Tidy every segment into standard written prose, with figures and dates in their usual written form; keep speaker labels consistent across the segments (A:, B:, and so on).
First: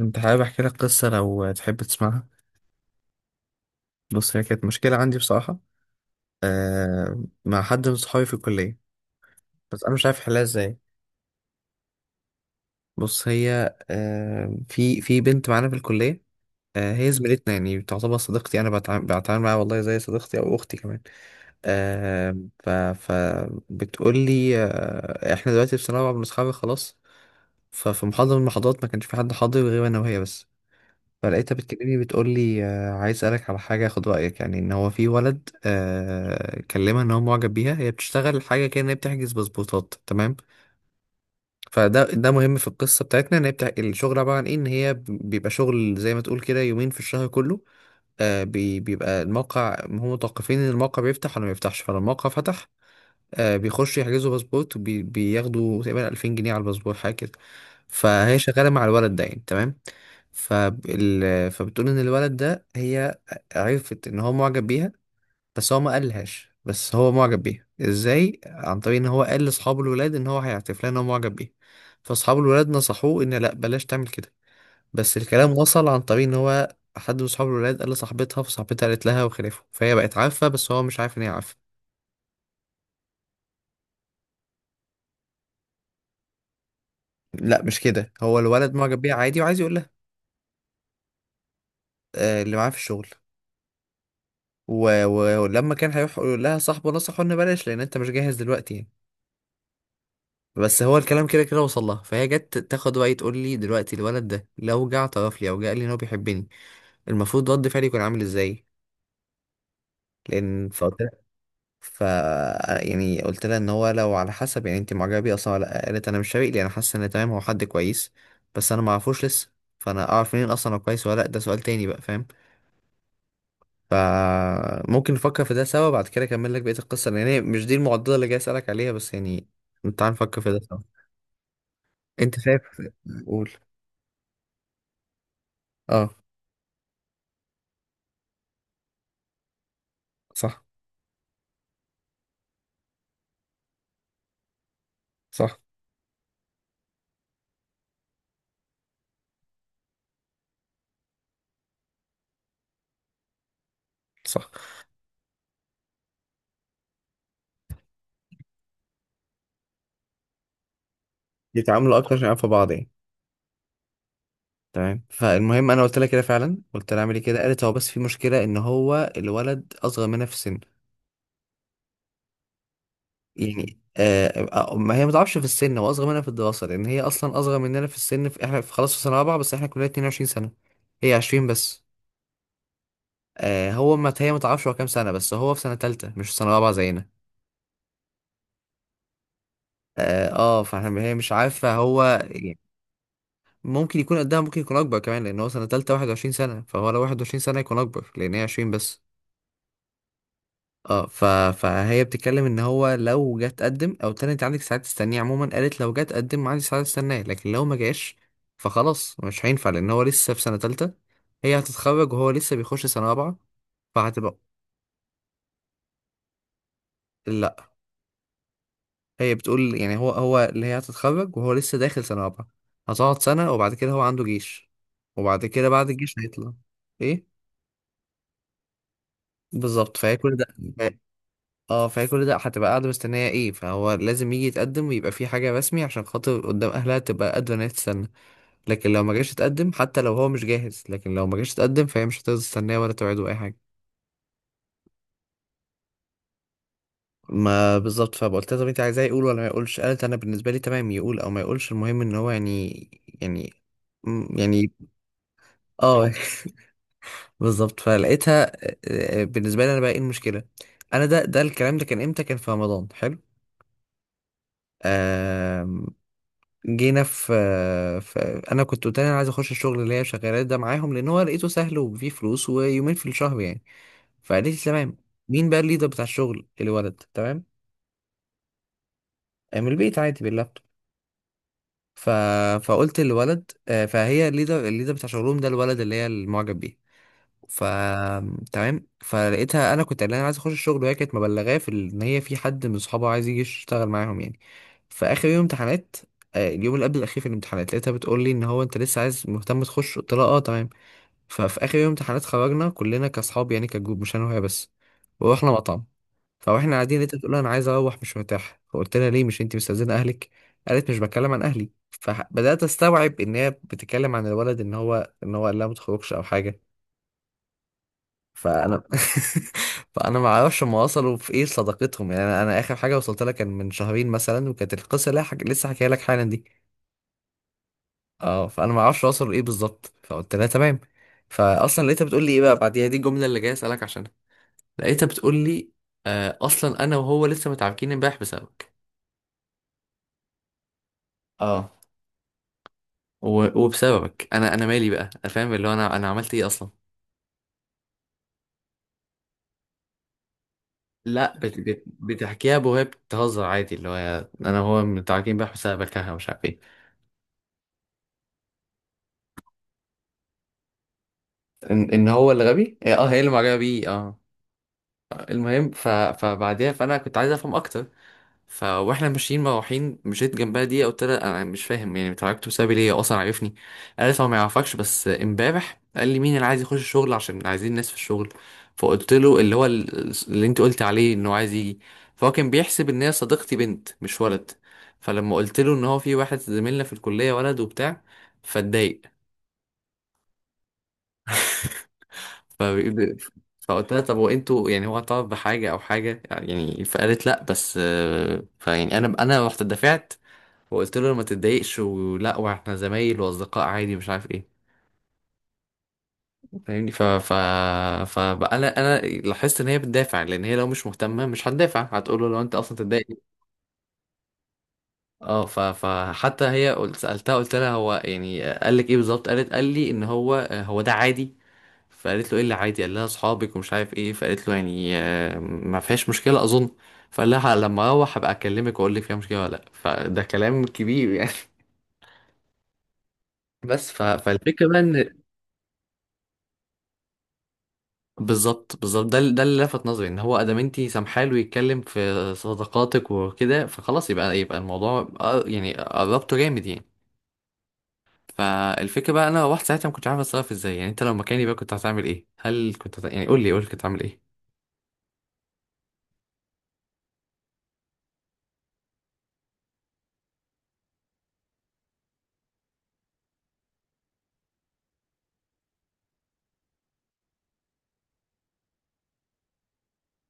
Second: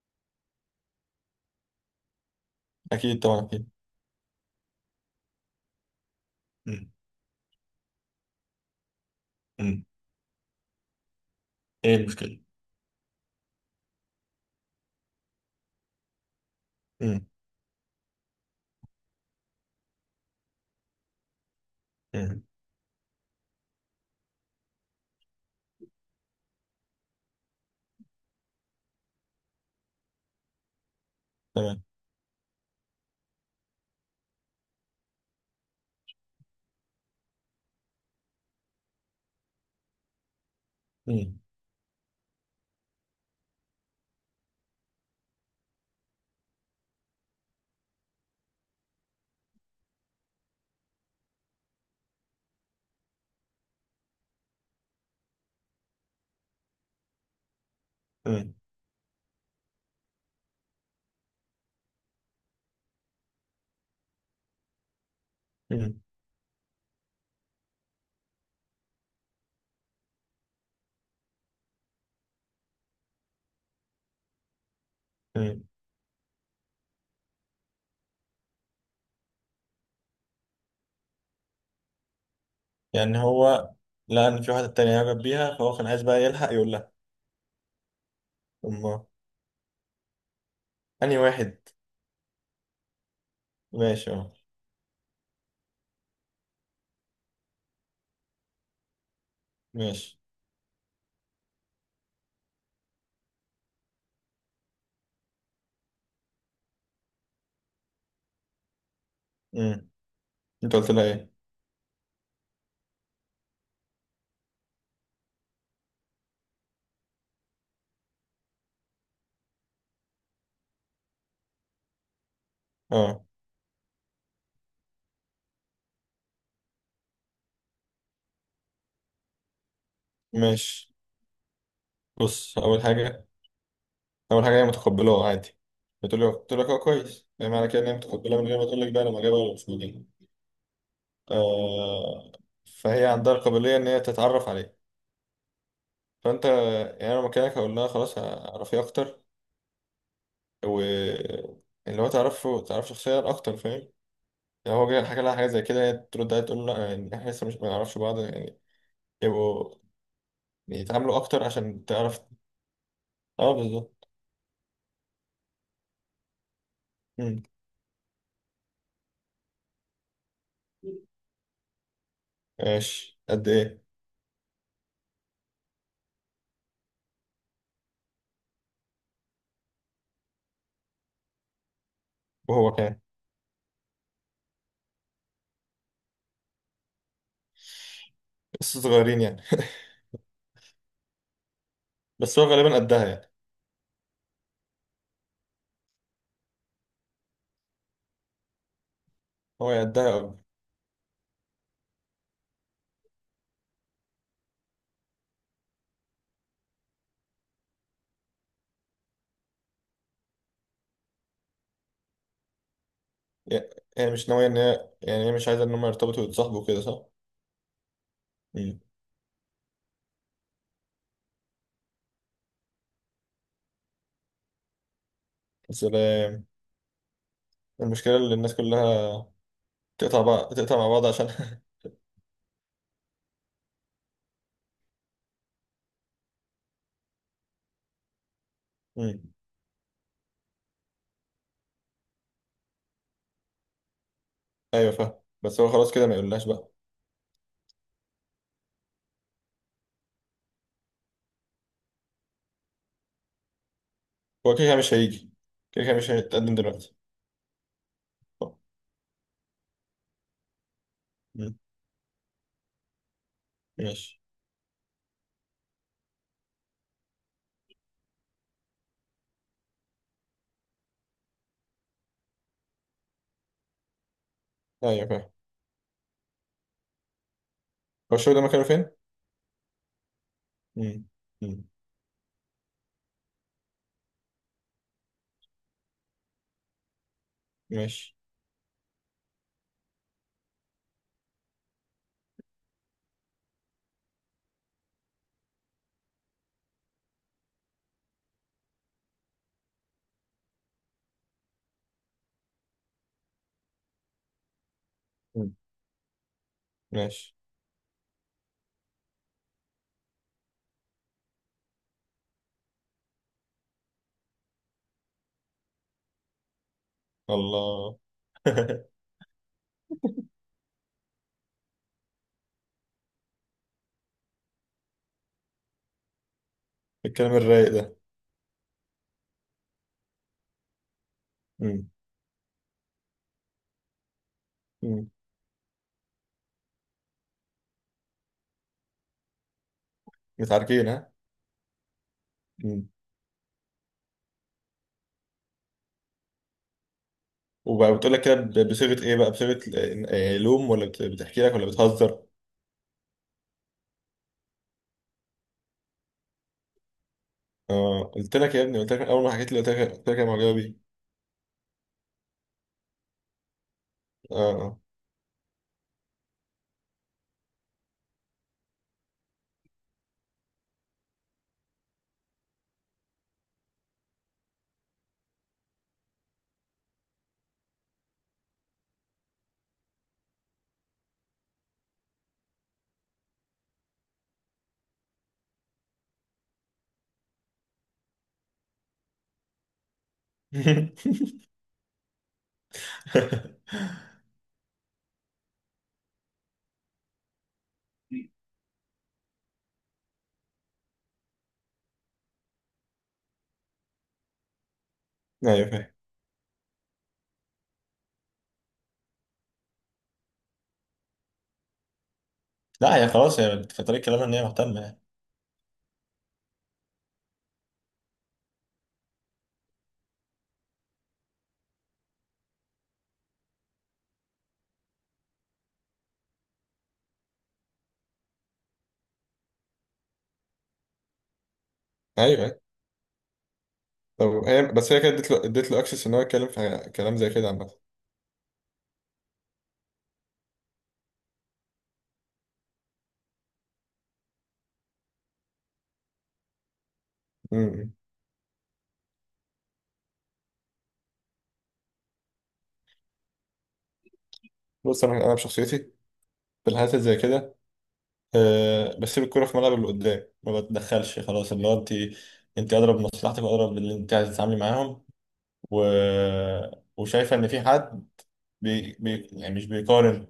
A: انت حابب احكي لك قصه لو تحب تسمعها؟
B: أكيد طبعا، أكيد.
A: بص، هي كانت مشكله عندي بصراحه.
B: مم.
A: مع حد من صحابي في الكليه. بس
B: مم.
A: انا مش عارف احلها ازاي.
B: إيه المشكلة؟
A: بص، هي في بنت معانا في الكليه. هي
B: مم.
A: زميلتنا، يعني تعتبر صديقتي. انا بتعامل معاها والله زي صديقتي او اختي كمان. آه
B: مم.
A: فبتقول لي: احنا دلوقتي في سنه رابعه بنتخرج خلاص. ففي محاضره من المحاضرات ما كانش في حد حاضر غير انا وهي بس. فلقيتها
B: تمام.
A: بتكلمني بتقول لي: عايز اسالك على حاجه، اخد رايك، يعني ان هو في ولد كلمها ان هو معجب بيها. هي بتشتغل حاجه كده، ان هي بتحجز باسبورتات، تمام.
B: مم.
A: فده مهم في القصه بتاعتنا، ان هي بتاع الشغل عباره عن ايه، ان هي بيبقى شغل زي ما تقول كده يومين في الشهر كله. بيبقى الموقع، هم متوقفين ان الموقع بيفتح ولا ما بيفتحش، فلو الموقع فتح بيخشوا يحجزوا باسبورت وبياخدوا تقريبا 2000 جنيه على الباسبور حاجه كده. فهي
B: مم.
A: شغاله مع الولد ده يعني، تمام. فبتقول ان الولد ده، هي عرفت ان هو معجب بيها. بس هو ما
B: مم.
A: قالهاش، بس هو معجب بيها ازاي؟ عن طريق ان هو قال لاصحاب الولاد ان هو هيعترف لها ان هو معجب بيها. فاصحاب الولاد نصحوه ان لا، بلاش تعمل كده. بس الكلام
B: مم.
A: وصل، عن طريق ان هو حد من اصحاب الولاد قال لصاحبتها، فصاحبتها قالت لها وخلافه، فهي بقت عارفه بس هو مش عارف ان هي عارفه.
B: يعني هو لقى إن في واحدة تانية يعجب بيها، فهو كان عايز بقى يلحق يقول لها.
A: لا، مش كده، هو الولد معجب
B: أما
A: بيها عادي وعايز يقول لها.
B: أنهي واحد؟
A: اللي معاه في الشغل.
B: ماشي، أه.
A: ولما كان هيروح يقول لها، صاحبه نصحه ان بلاش، لان انت مش جاهز دلوقتي يعني.
B: ماشي.
A: بس هو الكلام كده كده وصل لها. فهي جت تاخد وقت تقول لي: دلوقتي الولد ده لو جه اعترف لي او جه قال لي ان هو بيحبني، المفروض رد فعلي يكون عامل ازاي؟
B: مم.
A: لان
B: أنت قلت
A: فقلت
B: لها
A: لها
B: إيه؟
A: ف يعني قلت لها ان هو لو، على حسب، يعني انت معجبه بيه اصلا ولا لأ؟ قالت: انا مش شايف لي، انا حاسه ان تمام، هو حد كويس، بس انا ما اعرفوش لسه. فانا اعرف منين اصلا هو كويس ولا لا؟ ده سؤال تاني بقى، فاهم.
B: أه،
A: فممكن نفكر في ده سوا. بعد كده اكمل لك بقية القصة، لان هي مش دي المعضلة اللي جاي اسألك عليها، بس يعني تعال نفكر في ده سوا.
B: ماشي.
A: انت
B: بص،
A: شايف.
B: أول حاجة.
A: قول.
B: أول حاجة هي متقبلاه عادي.
A: اه،
B: بتقول له قلت لك أه كويس، يعني معنى كده إن هي متقبلاه من غير ما تقول لك بقى أنا معجبة ولا مش معجبة.
A: صح،
B: آه. فهي عندها القابلية إن هي تتعرف عليه.
A: صح،
B: فانت يعني انا مكانك هقول لها خلاص اعرفيه اكتر. و اللي هو تعرفه، تعرف شخصيا اكتر، فاهم.
A: صح.
B: يعني هو جاي حكى لها حاجه زي كده، هي ترد عليها تقول له لا، يعني احنا لسه مش ما نعرفش بعض يعني. يبقوا يتعاملوا اكتر عشان
A: يتعاملوا اكتر
B: تعرف.
A: عشان يعرفوا بعض يعني،
B: اه، بالظبط.
A: تمام. فالمهم، انا قلت لها كده فعلا، قلت لها اعملي كده.
B: مم.
A: قالت: هو بس في مشكلة، ان هو الولد اصغر منها في السن.
B: ماشي، قد
A: يعني
B: ايه؟
A: ما هي ما تعرفش في السن، هو اصغر منها في الدراسة. لان هي اصلا اصغر مننا في السن، في احنا، في خلاص في سنة رابعة، بس احنا كلنا 22 سنة، هي 20 بس.
B: وهو كان
A: هو ما هي ما تعرفش هو كام سنة، بس هو في سنة تالتة مش في سنة رابعة زينا.
B: لسه صغيرين يعني
A: فاحنا هي مش عارفة هو
B: بس هو
A: يعني
B: غالبا قدها يعني.
A: ممكن يكون قدها، ممكن يكون أكبر كمان، لأن هو سنة تالتة، 21 سنة، فهو لو 21 سنة يكون أكبر، لأن هي 20 بس.
B: هو يا قدها أو-.
A: اه ف... فهي بتتكلم ان هو لو جه تقدم، او تاني انت عندك ساعات تستنيه عموما. قالت: لو جه تقدم عندي ساعات استناه، لكن لو ما جاش فخلاص مش هينفع، لان هو لسه في سنة تالتة. هي هتتخرج وهو لسه بيخش سنة رابعة،
B: يا- هي مش
A: فهتبقى.
B: ناويه ان هي، يعني هي مش عايزه ان هم يرتبطوا ويتصاحبوا كده، صح؟
A: لا،
B: مم.
A: هي بتقول يعني هو اللي هي هتتخرج وهو لسه داخل سنة رابعة، هتقعد سنة، وبعد كده هو عنده جيش، وبعد كده بعد الجيش
B: سلام.
A: هيطلع. ايه
B: المشكله اللي الناس كلها
A: بالظبط. فهي
B: تقطع
A: كل ده
B: بقى، تقطع مع
A: ف-
B: بعض عشان
A: اه فهي كل ده هتبقى قاعدة مستنية، ايه، فهو لازم يجي يتقدم ويبقى في حاجة رسمي، عشان خاطر قدام اهلها تبقى قادرة ان هي تستنى. لكن لو ما جاش يتقدم، حتى لو هو مش جاهز، لكن لو ما جاش يتقدم فهي مش هتقدر تستناه ولا توعده اي حاجة.
B: ايوه فاهم. بس هو خلاص كده ما يقولهاش بقى.
A: ما بالظبط. فقلت لها: طب انت عايزاه يقول ولا ما يقولش؟ قالت: انا بالنسبة لي تمام يقول او ما يقولش، المهم ان هو يعني، يعني
B: هو كده
A: يعني.
B: كده مش هيجي. كده كده
A: اه.
B: مش هيتقدم دلوقتي.
A: بالظبط. فلقيتها
B: طب.
A: بالنسبه لي انا بقى ايه المشكله؟ انا ده
B: مم.
A: الكلام ده كان امتى؟ كان في رمضان حلو.
B: ماشي.
A: آم، جينا في، في، انا كنت قلت لها انا عايز اخش الشغل اللي هي شغاله ده معاهم، لان هو لقيته سهل وفيه فلوس ويومين في الشهر يعني. فقالت لي: تمام.
B: ايوه فاهم.
A: مين بقى الليدر بتاع الشغل؟ الولد، تمام.
B: هو الشغل ده مكانه فين؟
A: من البيت عادي باللابتوب.
B: مم. مم.
A: ف... فقلت للولد فهي الليدر بتاع شغلهم ده الولد اللي هي المعجب بيه. ف،
B: ماشي.
A: تمام. فلقيتها، انا كنت قايل لها عايز اخش الشغل، وهي كانت مبلغاه ان هي في حد من صحابها عايز يجي يشتغل معاهم يعني. فاخر يوم امتحانات، اليوم اللي قبل الاخير في الامتحانات، لقيتها بتقول لي ان هو انت لسه عايز مهتم تخش؟ قلت لها: اه، تمام. ففي اخر يوم امتحانات خرجنا كلنا كاصحاب، يعني كجروب، مش انا وهي بس، ورحنا
B: مم.
A: مطعم. فاحنا قاعدين، لقيتها بتقول
B: ماشي.
A: لي: انا عايز اروح، مش مرتاحه. فقلت لها: ليه، مش انت مستاذنه اهلك؟ قالت: مش بتكلم عن اهلي. فبدات استوعب ان هي بتتكلم عن الولد، ان هو قال لها ما تخرجش او حاجه.
B: الله
A: فانا فانا ما اعرفش هم وصلوا في ايه صداقتهم، يعني انا، اخر حاجه وصلت لها كان من شهرين مثلا، وكانت القصه اللي لسه حكيها لك حالا دي.
B: الكلام الرايق ده.
A: اه، فانا ما اعرفش وصلوا لايه بالظبط. فقلت لها تمام. فاصلا
B: مم.
A: لقيتها بتقول لي ايه بقى بعديها؟ دي الجمله اللي جاي اسالك عشانها. لقيتها
B: مم.
A: بتقول لي: اصلا انا وهو لسه متعاركين امبارح بسببك.
B: متعاركين، ها؟
A: اه.
B: مم.
A: وبسببك انا، مالي بقى؟ أنا فاهم اللي هو انا، عملت ايه اصلا؟
B: وبقى بتقول لك كده بصيغة ايه بقى، بصيغة لوم، ولا
A: لا
B: بتحكي لك، ولا بتهزر؟
A: بتحكيها، بوهي بتهزر عادي، اللي هو انا وهو متعاركين امبارح بسببك، ها، مش عارف ايه.
B: اه، قلت لك يا ابني، قلت لك من اول ما حكيت لي، قلت لك يا معجبه بيه.
A: ان هو اللي غبي، هي اللي معجبه بيه، اه.
B: اه. اه.
A: المهم فبعديها، فانا كنت عايز افهم اكتر. ف، واحنا ماشيين مروحين مشيت جنبها دي، قلت لها: انا مش فاهم يعني، اتعرفتوا بسببي ليه، هو اصلا عارفني؟ قالت: هو ما يعرفكش، بس امبارح قال لي مين اللي عايز يخش الشغل، عشان عايزين ناس في الشغل. فقلت له اللي هو، اللي انت قلت عليه انه عايز يجي. فهو كان بيحسب ان هي صديقتي بنت مش ولد. فلما قلت له ان هو في واحد زميلنا في الكليه ولد وبتاع، فاتضايق. فبيقول. فقلت لها: طب وانتوا يعني هو طلب بحاجة أو حاجة يعني؟ فقالت: لأ، بس فيعني أنا، رحت دفعت، وقلت له ما تتضايقش ولا، واحنا زمايل وأصدقاء عادي، مش عارف ايه.
B: ايوه فاهم.
A: فاهمني. ف ف فبقى انا، لاحظت ان هي بتدافع، لان هي لو مش مهتمه مش هتدافع، هتقول له لو انت اصلا
B: لا،
A: تتضايق.
B: هي خلاص هي في طريق كلامها ان هي مهتمه يعني.
A: اه ف فحتى هي، قلت سالتها، قلت لها: هو يعني قال لك ايه بالظبط؟ قالت: قال لي ان هو، هو ده عادي. فقالت له: ايه اللي عادي؟ قال لها: اصحابك ومش عارف ايه. فقالت له: يعني ما فيهاش مشكله اظن. فقال لها: لما اروح هبقى اكلمك واقول لك فيها مشكله ولا لا. فده كلام كبير يعني.
B: ايوه.
A: بس
B: طب هي،
A: فالفكره بقى
B: بس هي كانت
A: ان،
B: اديت له اكسس ان هو يتكلم في كلام زي كده عامه.
A: بالظبط بالظبط، ده اللي لفت نظري، ان هو ادام انت سامحاله يتكلم في صداقاتك وكده، فخلاص يبقى، الموضوع يعني قربته جامد يعني.
B: أمم.
A: فالفكره بقى، انا رحت ساعتها ما كنتش عارف اتصرف ازاي. يعني انت لو مكاني بقى كنت هتعمل ايه؟ هل كنت يعني قول لي، قول لي كنت هتعمل ايه؟
B: بص، انا بشخصيتي في الحالات اللي زي كده، أه، بسيب الكوره في ملعب اللي قدام، ما بتدخلش، خلاص. اللي هو انت اضرب بمصلحتك، واضرب باللي انت عايز تتعاملي معاهم. و... وشايفه ان في حد، يعني مش بيقارن،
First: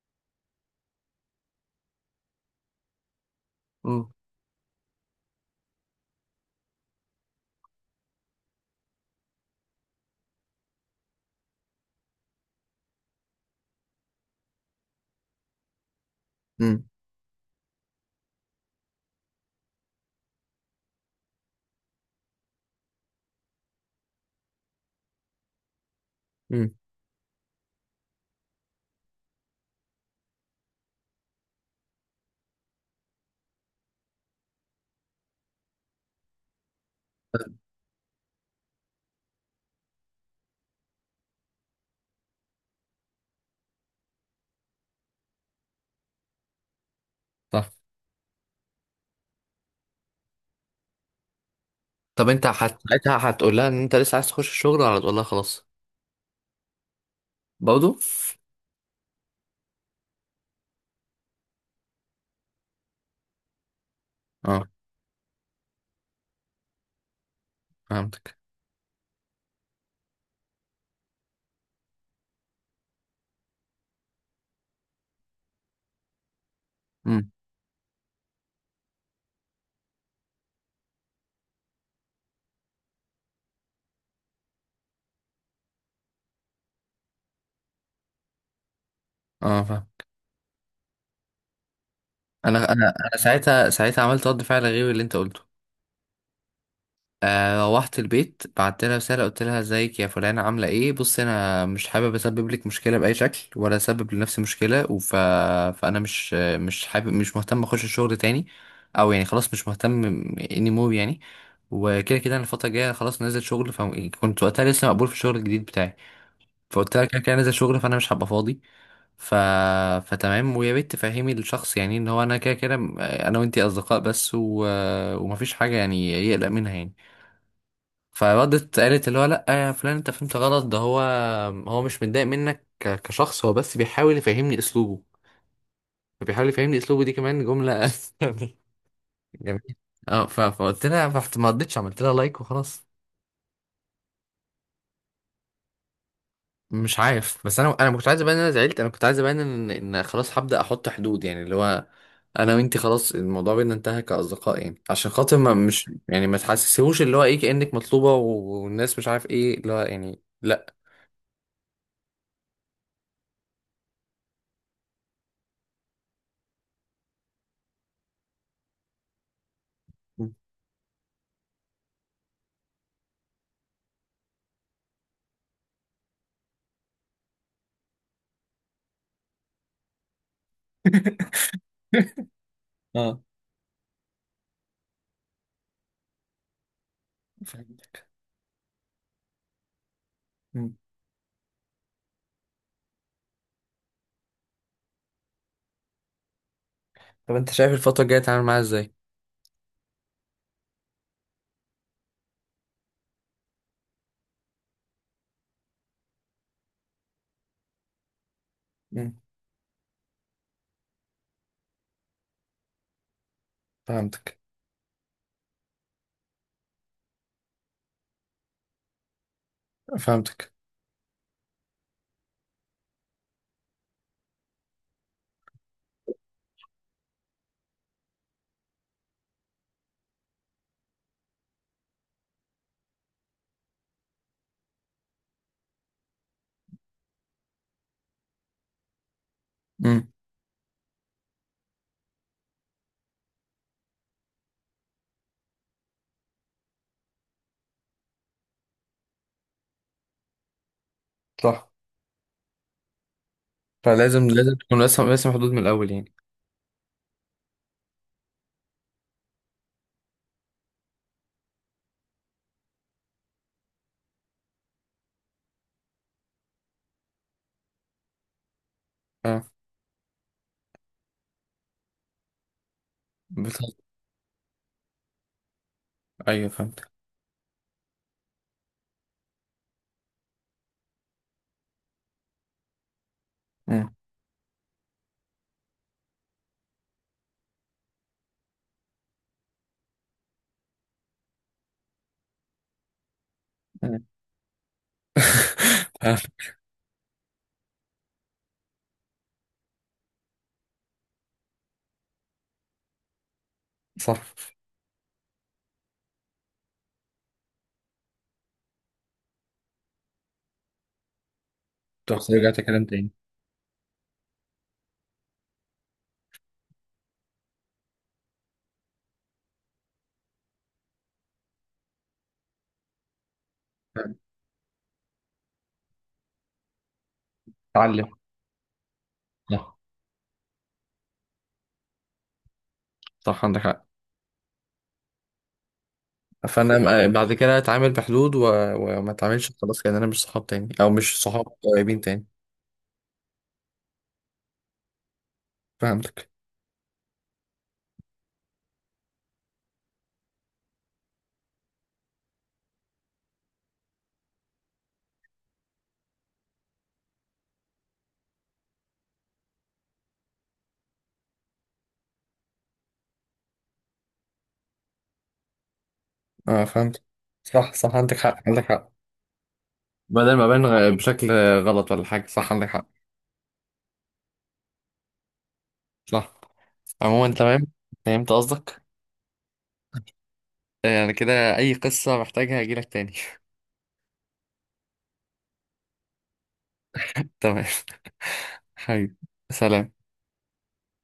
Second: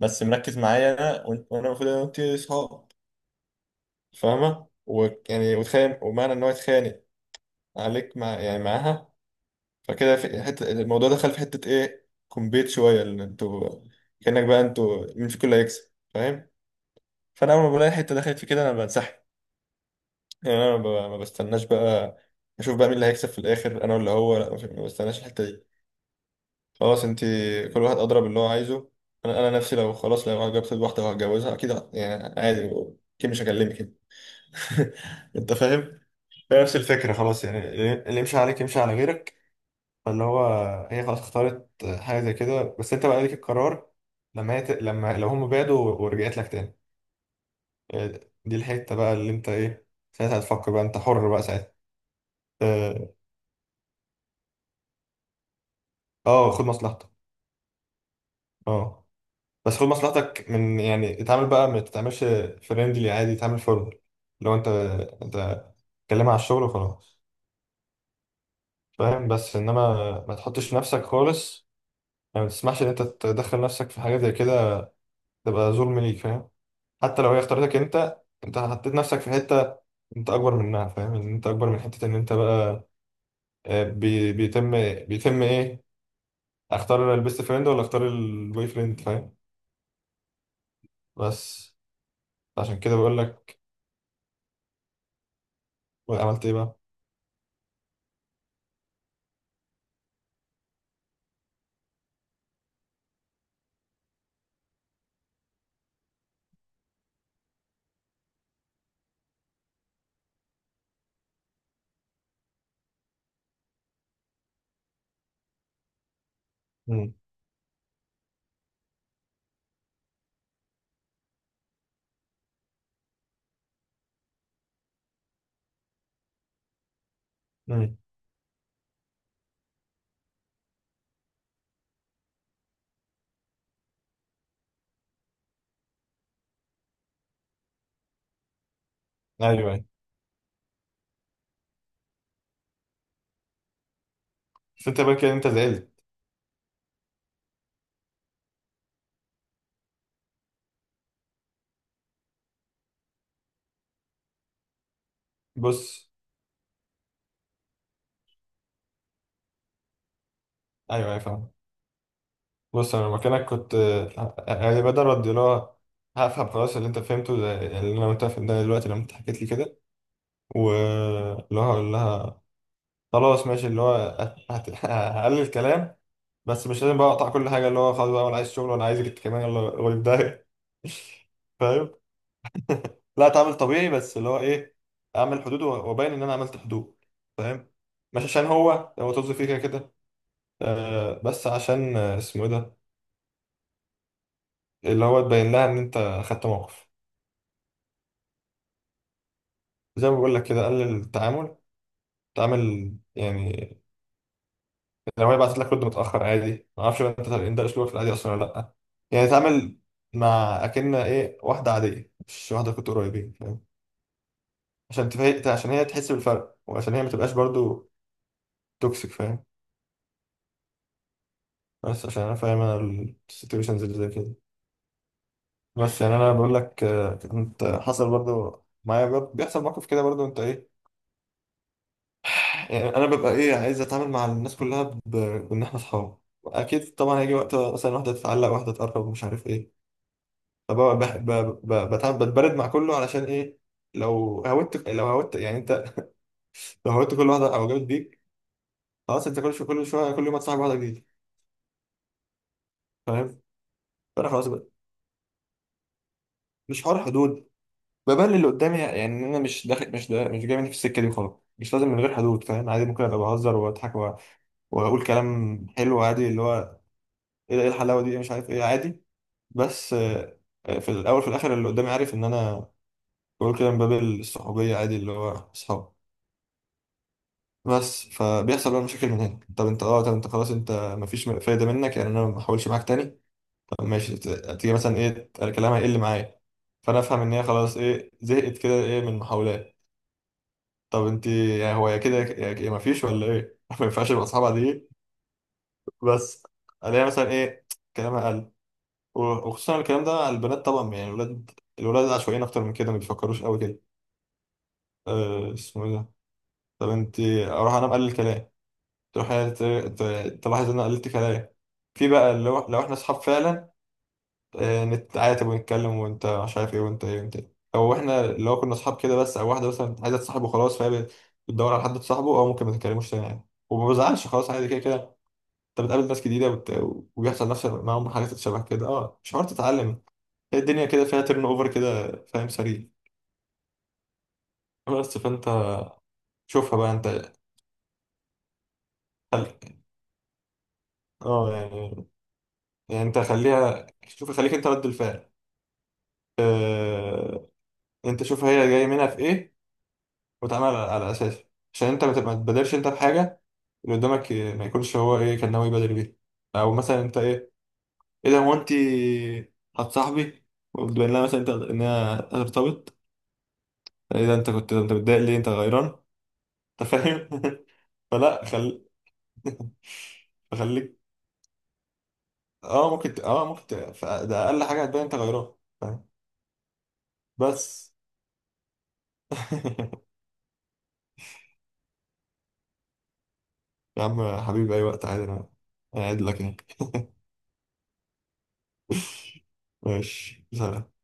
B: بس مركز معايا انا وانا المفروض انا وانت اصحاب، فاهمه. ويعني وتخيل ومعنى ان هو يتخانق عليك، يعني معاها. فكده في حتة الموضوع دخل في حتة ايه، كومبيت شوية، ان انتوا كأنك بقى انتوا مين فيكم اللي هيكسب، فاهم.
A: امم
B: فانا اول ما بلاقي حتة دخلت في كده انا بنسحب. يعني انا ما بستناش بقى. اشوف بقى مين اللي هيكسب في الاخر، انا ولا هو. لا، ما بستناش الحتة دي.
A: امم
B: خلاص، انت كل واحد اضرب اللي هو عايزه. انا نفسي لو خلاص لو جبت واحدة وهتجوزها، اكيد يعني عادي، اكيد مش هكلمك انت فاهم. هي نفس الفكرة خلاص يعني. اللي يمشي عليك يمشي على غيرك. فاللي هو هي خلاص اختارت حاجة زي كده. بس انت بقى ليك القرار لما هي، لما لو هم بعدوا ورجعت لك تاني.
A: صح.
B: دي الحتة بقى اللي انت ايه، ساعتها هتفكر بقى، انت حر بقى ساعتها.
A: طب انت
B: اه.
A: ساعتها هتقول لها ان انت لسه عايز تخش الشغل ولا هتقول لها خلاص؟
B: اه، خد مصلحتك.
A: برضه.
B: اه. بس خد مصلحتك، من يعني اتعامل بقى ما تتعاملش فريندلي عادي، اتعامل فورمال. لو انت،
A: اه،
B: انت اتكلم على الشغل وخلاص.
A: فهمتك.
B: فاهم. بس انما ما تحطش نفسك خالص، يعني ما تسمحش ان انت تدخل نفسك في حاجة زي كده، تبقى ظلم ليك، فاهم. حتى لو
A: امم
B: هي اختارتك انت. انت حطيت نفسك في حته، انت اكبر منها، فاهم ان انت اكبر من حته ان انت بقى، بيتم، بيتم ايه، اختار البيست فريند ولا اختار البوي فريند، فاهم.
A: اه، فاهم.
B: بس
A: انا
B: عشان
A: انا
B: كده
A: انا
B: بقول لك.
A: ساعتها عملت رد فعل غير اللي انت قلته.
B: عملت ايه بقى؟
A: روحت البيت، بعت لها رساله، قلت لها: ازيك يا فلانه، عامله ايه؟ بص انا مش حابب اسبب لك مشكله باي شكل ولا اسبب لنفسي مشكله، فانا مش، حابب، مش مهتم اخش الشغل تاني، او يعني خلاص مش مهتم، اني مور يعني. وكده كده انا الفتره الجايه خلاص نازل شغل، فكنت وقتها لسه مقبول في الشغل الجديد بتاعي. فقلت لها
B: امم.
A: كده كده نازل شغل، فانا مش هبقى فاضي. ف... فتمام، ويا ريت تفهمي الشخص يعني ان هو انا كده كده انا وانتي اصدقاء بس، ومفيش حاجه يعني يقلق منها يعني.
B: امم.
A: فردت قالت اللي هو: لا يا فلان، انت فهمت غلط، ده هو، هو مش متضايق منك كشخص، هو بس بيحاول يفهمني اسلوبه. فبيحاول يفهمني اسلوبه، دي كمان جمله.
B: ايوه،
A: جميل.
B: ايوه.
A: اه. فقلت لها، ما ردتش، عملت لها لايك وخلاص.
B: بس انت بقى كده انت زعلت.
A: مش عارف، بس انا، ما كنتش عايز ابان ان انا زعلت، انا كنت عايز ابان ان، خلاص هبدا احط حدود يعني، اللي هو انا وانتي خلاص الموضوع بينا انتهى كاصدقاء، يعني عشان خاطر ما، مش
B: بص.
A: يعني ما تحسسيهوش اللي هو ايه، كانك مطلوبه والناس مش عارف ايه، اللي هو يعني لا.
B: ايوه، ايوه، فاهم. بص انا مكانك كنت، يعني بدل رد اللي هو هفهم خلاص اللي انت فهمته يعني اللي انا وانت فهمتها دلوقتي لما انت حكيت لي كده.
A: مم.
B: واللي هو هقول لها خلاص ماشي، اللي هو هقلل الكلام. بس مش لازم بقى اقطع كل حاجه، اللي هو خلاص بقى ولا عايز شغل ولا عايزك انت كمان، يلا غريب ده فاهم.
A: اه،
B: لا، اتعامل طبيعي، بس اللي هو ايه، اعمل حدود وابين ان انا عملت حدود، فاهم.
A: فهمت.
B: مش عشان هو، هو طز فيه كده كده.
A: مم.
B: بس عشان، اسمه ايه ده، اللي هو تبين لها ان انت خدت موقف.
A: طب انت شايف الفتره الجايه تتعامل معاها ازاي؟
B: زي ما بقول لك كده، قلل التعامل. تعامل يعني لو هي بعتت لك رد متاخر عادي، ما اعرفش بقى انت طالعين ده اسلوبك في العادي اصلا ولا لا.
A: مم.
B: يعني اتعامل مع اكن ايه واحده عاديه، مش واحده كنت قريبين، فاهم،
A: فهمتك.
B: عشان تفاجئ، عشان هي تحس بالفرق، وعشان هي ما تبقاش برضو توكسيك، فاهم.
A: فهمتك.
B: بس عشان انا فاهم انا السيتويشنز اللي زي كده. بس يعني انا بقول لك، كنت حصل برضو معايا، برضو بيحصل موقف كده، برضو انت ايه، يعني انا ببقى ايه عايز اتعامل مع الناس كلها بان احنا اصحاب. اكيد طبعا هيجي وقت مثلا واحده تتعلق، واحده تقرب، مش عارف ايه.
A: مم.
B: بتبرد مع كله، علشان ايه؟ لو هودت يعني انت، لو هودت كل واحده او جابت بيك، خلاص انت كل شويه كل شويه كل يوم هتصاحب واحده جديده.
A: صح.
B: فاهم.
A: فلازم،
B: فانا خلاص بقى،
A: تكون راسم، حدود من الاول يعني.
B: مش حوار حدود، ببلل اللي قدامي، يعني ان انا مش داخل، مش دا، مش جاي مني في السكه دي، وخلاص. مش لازم من غير حدود، فاهم، عادي ممكن ابقى بهزر واضحك واقول كلام حلو، عادي اللي هو ايه ده؟ إيه الحلاوه دي، إيه، مش عارف ايه، عادي.
A: اه،
B: بس في الاول في الاخر اللي قدامي عارف ان انا بقول كده
A: بتهزر.
B: من باب الصحوبيه، عادي اللي هو اصحاب.
A: ايوه، فهمتك.
B: بس فبيحصل بقى مشاكل من هنا. طب انت خلاص انت مفيش فايده منك، يعني انا ما احاولش معاك تاني. طب
A: مم.
B: ماشي، تيجي مثلا ايه، انا كلامها هيقل معايا. فانا افهم ان هي خلاص ايه زهقت كده ايه من المحاولات. طب انت يعني، هو يا كده يا مفيش ولا ايه ما
A: مم.
B: ينفعش يبقى اصحابها دي. بس
A: فهمت.
B: الاقيها مثلا ايه كلامها قل و- وخصوصا الكلام ده على البنات طبعا، يعني الولاد عشوائيين اكتر من كده، ما بيفكروش قوي كده.
A: صح.
B: أه، اسمه ايه ده، طب انت اروح انام قال الكلام، تروح هي تلاحظ ان انا قلت كلام. في
A: تروح
B: بقى
A: رجعت
B: لو
A: كلام
B: احنا
A: تاني.
B: اصحاب فعلا، نتعاتب ونتكلم، وانت مش عارف ايه، وانت ايه، وانت ايه. او احنا لو كنا اصحاب كده بس، او واحده مثلا عايزه تصاحبه خلاص، فهي بتدور على حد تصاحبه، او ممكن ما تتكلموش تاني عادي، وما بزعلش خلاص، عادي كده كده. انت بتقابل ناس جديده وبيحصل نفس
A: اتعلم.
B: معاهم حاجات شبه كده، اه مش عارف
A: صح،
B: تتعلم. هي الدنيا كده فيها ترن اوفر كده، فاهم، سريع.
A: صح، عندك حق.
B: بس فانت شوفها بقى
A: فانا بعد
B: انت.
A: كده اتعامل بحدود وما
B: خل...
A: اتعاملش خلاص كان انا مش صحاب تاني، او مش صحاب
B: اه
A: قريبين
B: يعني،
A: تاني.
B: يعني انت خليها، شوف خليك انت رد الفعل.
A: فهمتك.
B: آه، انت شوف هي جاي منها في ايه، وتعمل على اساسه، عشان انت ما تبادرش انت بحاجه، اللي قدامك ما يكونش هو ايه كان ناوي يبادر بيها. او مثلا انت ايه، ايه ده، هو انت هتصاحبي وتبين لها مثلا انت انها هترتبط، ايه ده، انت كنت انت متضايق ليه، انت غيران.
A: اه،
B: انت
A: فهمت،
B: فاهم
A: صح، صح، عندك حق،
B: فلا
A: عندك حق. بدل ما ابان
B: خليك.
A: بشكل غلط ولا حاجه، صح عندك حق.
B: ده اقل حاجه هتبان انت غيران، فاهم.
A: صح. عموما تمام.
B: بس
A: فهمت قصدك. يعني كده اي قصه محتاجها هجيلك تاني.
B: يا عم حبيبي، اي وقت عادي، انا قاعد لك يعني
A: تمام. حبيبي، سلام.
B: ماشي، سلام.